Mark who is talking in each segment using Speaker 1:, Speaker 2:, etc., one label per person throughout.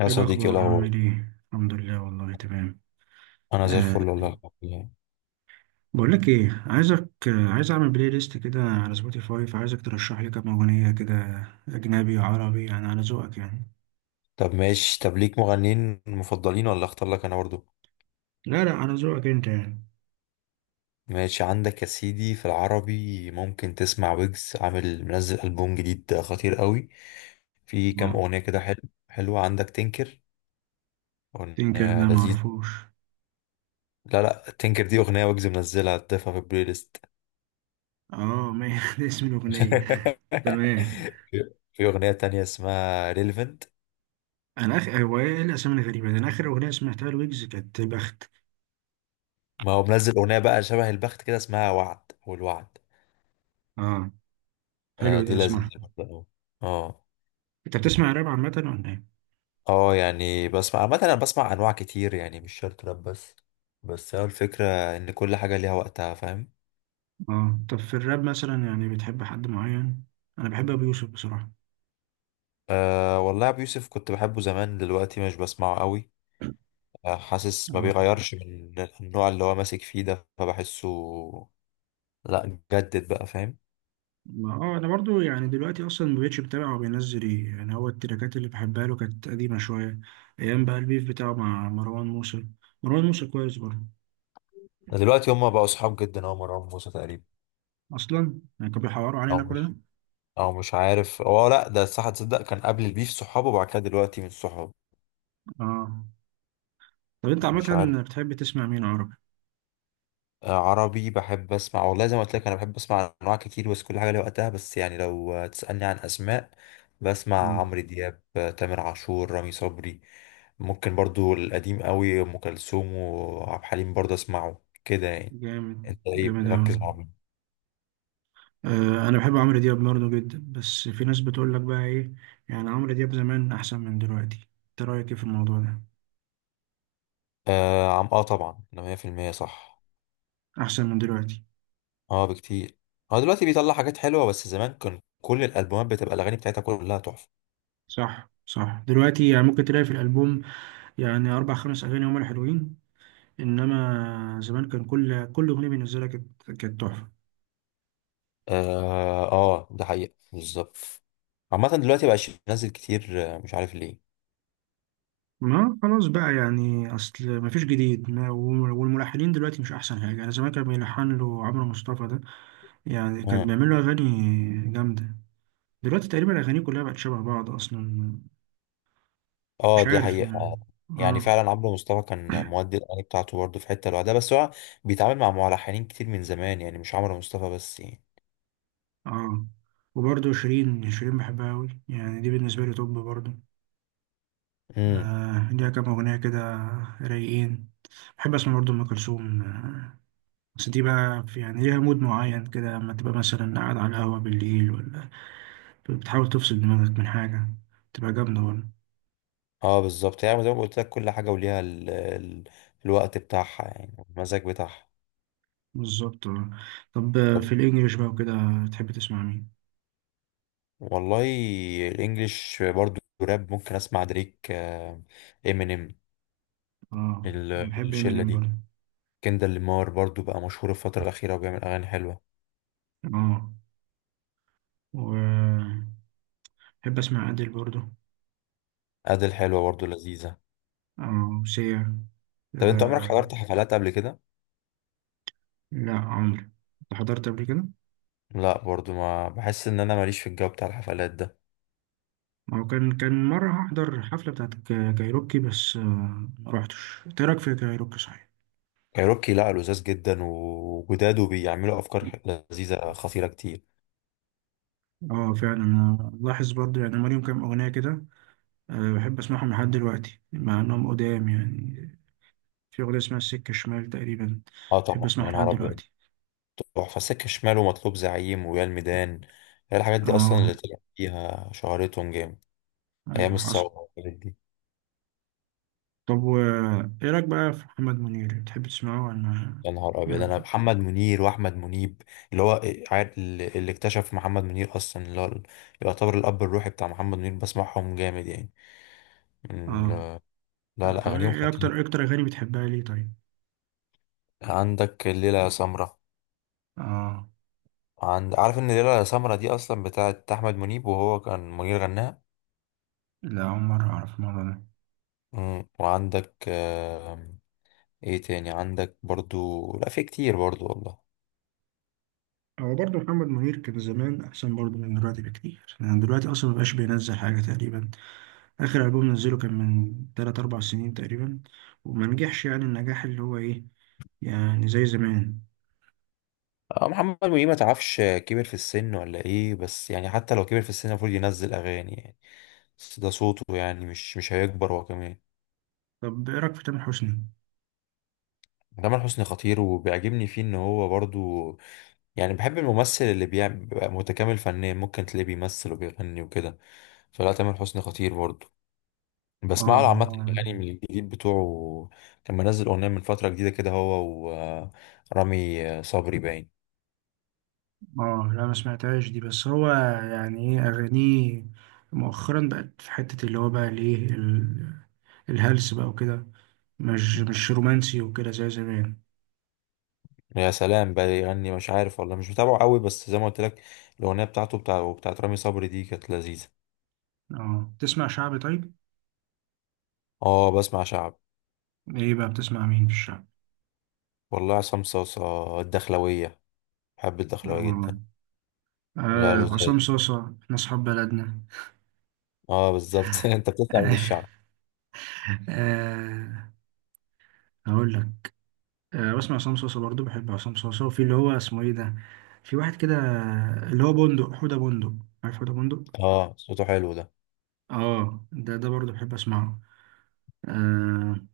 Speaker 1: يا
Speaker 2: ايه
Speaker 1: صديقي، إيه
Speaker 2: الاخبار؟
Speaker 1: الاخبار؟
Speaker 2: عامل ايه؟ الحمد لله، والله تمام.
Speaker 1: انا زي
Speaker 2: أه.
Speaker 1: الفل، والله الحمد لله.
Speaker 2: بقول لك ايه، عايزك عايز اعمل بلاي ليست كده على سبوتيفاي، فعايزك ترشح لي كام اغنيه كده، اجنبي عربي، يعني على ذوقك يعني.
Speaker 1: طب ماشي. طب ليك مغنيين مفضلين ولا اختار لك انا برضو؟
Speaker 2: لا لا، على ذوقك انت يعني.
Speaker 1: ماشي. عندك يا سيدي في العربي ممكن تسمع ويجز، عامل منزل البوم جديد خطير قوي، في كام
Speaker 2: اه.
Speaker 1: اغنيه كده حلو. حلوه عندك تنكر،
Speaker 2: تنكر ده
Speaker 1: اغنيه
Speaker 2: ما
Speaker 1: لذيذ.
Speaker 2: اعرفوش.
Speaker 1: لا لا، تنكر دي اغنيه ويجز منزلها، تضيفها في البلاي ليست.
Speaker 2: اه ما ده اسم الاغنيه؟ تمام.
Speaker 1: في اغنيه تانية اسمها ريليفنت.
Speaker 2: انا اخ، هو ايه الاسامي الغريبه ده؟ انا اخر اغنيه سمعتها لويجز كانت بخت.
Speaker 1: ما هو منزل اغنيه بقى شبه البخت، كده اسمها وعد والوعد.
Speaker 2: اه،
Speaker 1: آه
Speaker 2: حلو،
Speaker 1: دي
Speaker 2: ده
Speaker 1: لذيذة
Speaker 2: اسمعها.
Speaker 1: برضه أوي. اه.
Speaker 2: انت بتسمع راب عامه ولا ايه؟
Speaker 1: اه يعني بسمع عامة، انا بسمع انواع كتير يعني، مش شرط راب بس هو الفكرة ان كل حاجة ليها وقتها، فاهم.
Speaker 2: اه، طب في الراب مثلا يعني بتحب حد معين؟ انا بحب ابو يوسف بصراحه.
Speaker 1: آه والله، ابو يوسف كنت بحبه زمان، دلوقتي مش بسمعه قوي. آه حاسس ما
Speaker 2: اه
Speaker 1: بيغيرش من النوع اللي هو ماسك فيه ده، فبحسه. لا جدد بقى، فاهم.
Speaker 2: ما اه، انا برضو يعني دلوقتي اصلا ما بقتش بتابع هو بينزل ايه، يعني هو التراكات اللي بحبها له كانت قديمه شويه، ايام بقى البيف بتاعه مع مروان موسى. مروان موسى كويس برضو،
Speaker 1: دلوقتي هما بقوا صحاب جدا، هو مروان موسى تقريبا.
Speaker 2: اصلا يعني كانوا بيحوروا
Speaker 1: او
Speaker 2: علينا كل
Speaker 1: مش
Speaker 2: ده.
Speaker 1: او مش عارف. هو لا ده صح، تصدق كان قبل البيف صحابه، وبعد كده دلوقتي من صحابه.
Speaker 2: اه، طب انت
Speaker 1: مش عارف.
Speaker 2: عامه بتحب تسمع مين عربي؟
Speaker 1: عربي بحب اسمع والله، زي ما قلت لك انا بحب اسمع انواع كتير، بس كل حاجه ليها وقتها، بس يعني لو تسالني عن اسماء، بسمع
Speaker 2: اه.
Speaker 1: عمرو دياب، تامر عاشور، رامي صبري. ممكن برضو القديم قوي، ام كلثوم وعبد الحليم برضو اسمعه كده يعني.
Speaker 2: جامد.
Speaker 1: انت ايه
Speaker 2: جامد اوي.
Speaker 1: مركز مع مين؟
Speaker 2: آه، انا بحب عمرو دياب برضو جدا، بس في ناس بتقول لك بقى ايه، يعني عمرو دياب زمان احسن من دلوقتي. انت رايك ايه في الموضوع ده؟
Speaker 1: اه، طبعا ده 100% صح.
Speaker 2: احسن من دلوقتي؟
Speaker 1: اه بكتير. هو دلوقتي بيطلع حاجات حلوه، بس زمان كان كل الالبومات بتبقى الاغاني بتاعتها كلها تحفه.
Speaker 2: صح صح، دلوقتي يعني ممكن تلاقي في الالبوم يعني أربع خمس أغاني هما الحلوين، إنما زمان كان كل أغنية بالنسبة لك كانت تحفة.
Speaker 1: اه، ده حقيقة بالظبط. عامة دلوقتي مبقاش ينزل كتير، مش عارف ليه.
Speaker 2: ما خلاص بقى، يعني أصل مفيش جديد، ما والملحنين دلوقتي مش أحسن حاجة. أنا زمان كان بيلحن له عمرو مصطفى ده، يعني كان
Speaker 1: مم.
Speaker 2: بيعمل له أغاني جامدة. دلوقتي تقريبا أغانيه كلها بقت شبه بعض أصلا.
Speaker 1: اه
Speaker 2: مش
Speaker 1: دي
Speaker 2: عارف
Speaker 1: حقيقة
Speaker 2: ما.
Speaker 1: آه. يعني
Speaker 2: آه.
Speaker 1: فعلا عمرو مصطفى كان مودي الأغاني بتاعته برضه في حتة لوحدها، بس هو بيتعامل مع ملحنين كتير من زمان يعني، مش عمرو مصطفى بس يعني.
Speaker 2: آه. وبرضه شيرين بحبها أوي، يعني دي بالنسبة لي توب برضه.
Speaker 1: امم
Speaker 2: آه، ليها كام أغنية كده رايقين. بحب اسمع برضه ام كلثوم، بس دي بقى في، يعني ليها مود معين كده، لما تبقى مثلا قاعد على القهوة بالليل، ولا بتحاول تفصل دماغك من حاجة، تبقى جامدة ولا.
Speaker 1: اه بالظبط، يعني زي ما قلت لك كل حاجة وليها الوقت بتاعها، يعني والمزاج بتاعها.
Speaker 2: بالظبط آه. طب
Speaker 1: طب،
Speaker 2: في الإنجليش بقى وكده تحب تسمع مين؟
Speaker 1: والله الانجليش برضه راب، ممكن اسمع دريك، امينيم،
Speaker 2: اه، أنا بحب
Speaker 1: الشلة
Speaker 2: إمينيم
Speaker 1: دي.
Speaker 2: برضه.
Speaker 1: كندر لامار برضو بقى مشهور الفترة الأخيرة، وبيعمل أغاني حلوة.
Speaker 2: اه، وبحب أسمع أديل برضه.
Speaker 1: أديل حلوة برضو، لذيذة.
Speaker 2: اه، وسيا
Speaker 1: طب أنت عمرك
Speaker 2: آه.
Speaker 1: حضرت حفلات قبل كده؟
Speaker 2: لا عمرو، أنت حضرت قبل كده؟
Speaker 1: لا برضو، ما بحس إن أنا ماليش في الجو بتاع الحفلات ده.
Speaker 2: هو كان، مرة هحضر حفلة بتاعت كايروكي بس، ما روحتش. إيه رأيك في كايروكي صحيح؟
Speaker 1: كايروكي لا، لذاذ جدا وجداد، وبيعملوا أفكار لذيذة خطيرة كتير.
Speaker 2: اه فعلا، انا لاحظ برضو يعني هم ليهم كام اغنيه كده. أه بحب اسمعهم لحد دلوقتي مع انهم قدام يعني. في اغنيه اسمها السكه الشمال تقريبا،
Speaker 1: أه
Speaker 2: بحب
Speaker 1: طبعا،
Speaker 2: اسمعها
Speaker 1: يا
Speaker 2: لحد
Speaker 1: نهار أبيض.
Speaker 2: دلوقتي.
Speaker 1: تحفة، سكة شمال ومطلوب زعيم ويا الميدان، هي الحاجات دي أصلا
Speaker 2: اه،
Speaker 1: اللي طلع فيها شهرتهم جامد. أيام
Speaker 2: ايوه حصل.
Speaker 1: الثورة والحاجات دي.
Speaker 2: طب و ايه رايك بقى في محمد منير؟ بتحب تسمعه ولا؟
Speaker 1: يا نهار
Speaker 2: ايه
Speaker 1: ابيض،
Speaker 2: رايك
Speaker 1: انا
Speaker 2: فيه؟
Speaker 1: محمد منير واحمد منيب اللي هو اللي اكتشف محمد منير اصلا، اللي هو يعتبر الاب الروحي بتاع محمد منير، بسمعهم جامد يعني، من
Speaker 2: اه،
Speaker 1: لا لا،
Speaker 2: طب
Speaker 1: اغانيهم خطيره.
Speaker 2: ايه اكتر اغاني بتحبها ليه طيب؟
Speaker 1: عندك الليله يا سمره.
Speaker 2: اه،
Speaker 1: عند، عارف ان الليله يا سمره دي اصلا بتاعت احمد منيب، وهو كان منير غناها.
Speaker 2: لا اول مره اعرف الموضوع ده.
Speaker 1: وعندك ايه تاني، عندك برضو لا، في كتير برضو والله.
Speaker 2: هو برضه محمد منير كان زمان أحسن برضه من دلوقتي بكتير، يعني دلوقتي أصلا مبقاش بينزل حاجة تقريبا. اخر البوم نزله كان من 3 4 سنين تقريبا، وما نجحش يعني النجاح اللي هو ايه، يعني زي زمان.
Speaker 1: محمد منير ما تعرفش كبر في السن ولا ايه، بس يعني حتى لو كبر في السن المفروض ينزل اغاني يعني، بس ده صوته يعني مش هيكبر هو كمان.
Speaker 2: طب ايه رايك في تامر حسني؟
Speaker 1: تامر حسني خطير، وبيعجبني فيه ان هو برضو يعني بحب الممثل اللي بيعمل بيبقى متكامل فنيا، ممكن تلاقيه بيمثل وبيغني وكده، فلا تامر حسني خطير برضو.
Speaker 2: اه
Speaker 1: بسمع له عامة
Speaker 2: اه.
Speaker 1: الأغاني من الجديد بتوعه، كان منزل أغنية من فترة جديدة كده هو، ورامي صبري باين.
Speaker 2: لا ما سمعتهاش دي، بس هو يعني ايه اغانيه مؤخرا بقت في حته، اللي هو بقى الايه الهلس بقى وكده، مش رومانسي وكده زي زمان.
Speaker 1: يا سلام بقى يغني، مش عارف والله، مش متابعه قوي، بس زي ما قلت لك الاغنيه بتاعت رامي صبري دي كانت لذيذه.
Speaker 2: اه، تسمع شعبي طيب؟
Speaker 1: اه بسمع شعب.
Speaker 2: ايه بقى بتسمع مين في الشعب؟
Speaker 1: والله عصام صاصا الدخلويه، بحب الدخلويه
Speaker 2: اه،
Speaker 1: جدا. لا له زاد.
Speaker 2: عصام صاصة احنا اصحاب بلدنا.
Speaker 1: اه بالظبط. انت بتسمع من الشعب؟
Speaker 2: آه، هقول لك. أه بسمع عصام صوصة برضه، بحب عصام صوصة، وفي اللي هو اسمه ايه ده، في واحد كده اللي هو بندق، حودة بندق. عارف حودة بندق؟
Speaker 1: اه صوته حلو ده.
Speaker 2: اه، ده برضه بحب اسمعه. أه.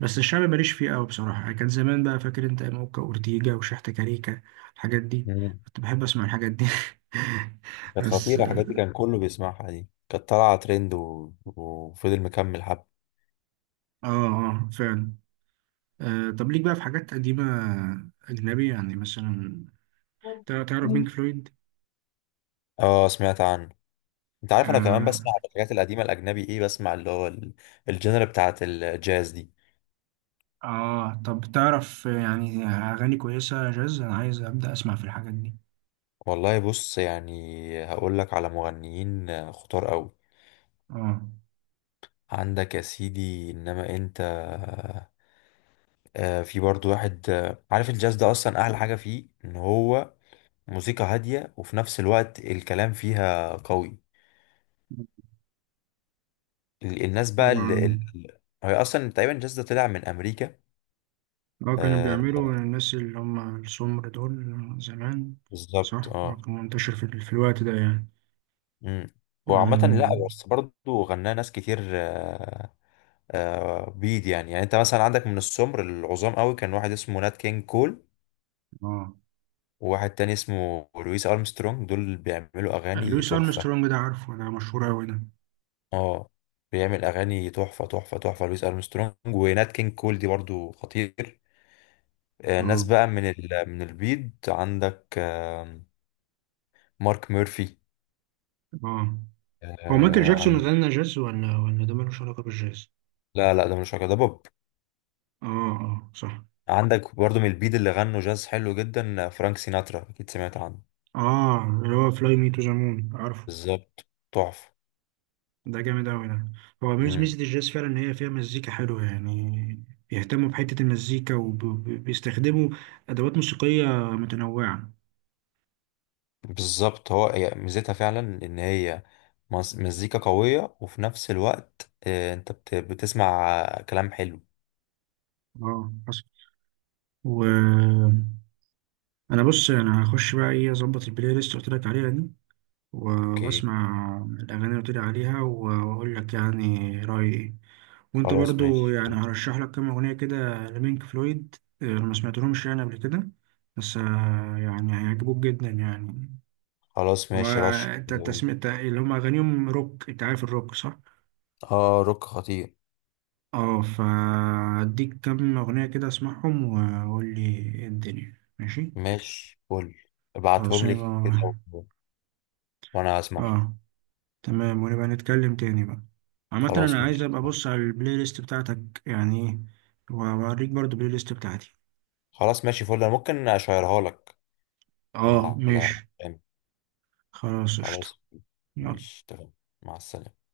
Speaker 2: بس الشعبي ماليش فيه قوي بصراحة، يعني كان زمان بقى، فاكر انت موكا وأورتيجا وشحتة كاريكا الحاجات دي؟
Speaker 1: مم.
Speaker 2: كنت بحب اسمع الحاجات دي.
Speaker 1: كانت
Speaker 2: بس
Speaker 1: خطيره الحاجات دي،
Speaker 2: اه.
Speaker 1: كان كله بيسمعها، دي كانت طالعه ترند وفضل مكمل حب.
Speaker 2: اه فعلا. أه، طب ليك بقى في حاجات قديمة أجنبي يعني مثلا؟ تعرف بينك فلويد؟
Speaker 1: اه سمعت عنه. انت عارف انا كمان
Speaker 2: آه.
Speaker 1: بسمع الحاجات القديمه الاجنبي، ايه بسمع اللي هو الجنرا بتاعت الجاز دي.
Speaker 2: اه، طب تعرف يعني اغاني كويسه جاز، انا عايز ابدا اسمع في الحاجات دي.
Speaker 1: والله بص، يعني هقول لك على مغنيين خطار قوي.
Speaker 2: اه.
Speaker 1: عندك يا سيدي، انما انت في برضو واحد، عارف الجاز ده اصلا احلى حاجة فيه ان هو موسيقى هادية، وفي نفس الوقت الكلام فيها قوي. الناس بقى
Speaker 2: هو.
Speaker 1: هي اصلا تقريبا الجاز ده طلع من امريكا.
Speaker 2: اه كانوا
Speaker 1: آه،
Speaker 2: بيعملوا الناس اللي هم السمر دول زمان.
Speaker 1: بالظبط
Speaker 2: صح،
Speaker 1: اه.
Speaker 2: اه كان منتشر في، في الوقت ده يعني.
Speaker 1: مم. وعامة
Speaker 2: اه.
Speaker 1: لا بس برضو غناه ناس كتير، بيض يعني، يعني انت مثلا عندك من السمر العظام قوي كان واحد اسمه نات كينج كول،
Speaker 2: اه،
Speaker 1: وواحد تاني اسمه لويس ارمسترونج، دول بيعملوا اغاني
Speaker 2: لويس
Speaker 1: تحفه.
Speaker 2: ارمسترونج ده عارفه، ده مشهور اوي ده.
Speaker 1: اه بيعمل اغاني تحفه تحفه تحفه، لويس ارمسترونج ونات كينج كول دي برضو خطير. ناس
Speaker 2: اه.
Speaker 1: بقى من من البيض عندك مارك ميرفي.
Speaker 2: اه، هو مايكل جاكسون
Speaker 1: عندك
Speaker 2: غنى جاز ولا ده ملوش علاقه بالجاز؟
Speaker 1: لا لا، ده مش علاقة، ده بوب.
Speaker 2: اه اه صح.
Speaker 1: عندك برضو من البيض اللي غنوا جاز حلو جدا، فرانك سيناترا اكيد سمعت عنه.
Speaker 2: اه، اللي هو فلاي مي تو ذا مون عارفه،
Speaker 1: بالظبط، تحفه.
Speaker 2: ده جامد أوي ده. هو
Speaker 1: مم.
Speaker 2: ميزة الجاز فعلا إن هي فيها مزيكا حلوة يعني، بيهتموا بحتة المزيكا وبيستخدموا أدوات موسيقية متنوعة.
Speaker 1: بالظبط، هو هي ميزتها فعلا ان هي مزيكا قوية، وفي نفس الوقت انت بتسمع كلام حلو.
Speaker 2: اه حصل. و أنا بص، أنا هخش بقى إيه أظبط البلاي ليست اللي قلت لك عليها دي، و-
Speaker 1: اوكي.
Speaker 2: وأسمع الأغاني اللي قلت لي عليها، وأقول لك يعني رأيي إيه. وأنت
Speaker 1: خلاص
Speaker 2: برضو
Speaker 1: ماشي
Speaker 2: يعني
Speaker 1: فل.
Speaker 2: هرشح لك كام أغنية كده لبينك فلويد، أنا ما سمعتلهمش يعني قبل كده، بس يعني هيعجبوك جدا يعني.
Speaker 1: خلاص
Speaker 2: هو
Speaker 1: ماشي، رش
Speaker 2: انت
Speaker 1: كده قول.
Speaker 2: التسمية اللي هم اغانيهم روك، انت عارف الروك صح؟
Speaker 1: اه روك خطير.
Speaker 2: اه، فاديك كم اغنية كده اسمعهم وقول لي ايه الدنيا ماشي.
Speaker 1: ماشي فل،
Speaker 2: خلاص
Speaker 1: ابعتهم لي كده،
Speaker 2: يبقى.
Speaker 1: و- وانا هسمعهم.
Speaker 2: اه، تمام، ونبقى نتكلم تاني بقى. عامة
Speaker 1: خلاص
Speaker 2: انا عايز
Speaker 1: ماشي.
Speaker 2: ابقى ابص على البلاي ليست بتاعتك يعني ايه، واوريك برضو البلاي ليست بتاعتي.
Speaker 1: خلاص ماشي فل، انا ممكن اشيرها لك من
Speaker 2: اه
Speaker 1: على.
Speaker 2: ماشي. خلاص، قشطة.
Speaker 1: خلاص.
Speaker 2: يلا.
Speaker 1: ماشي تمام. مع السلامة.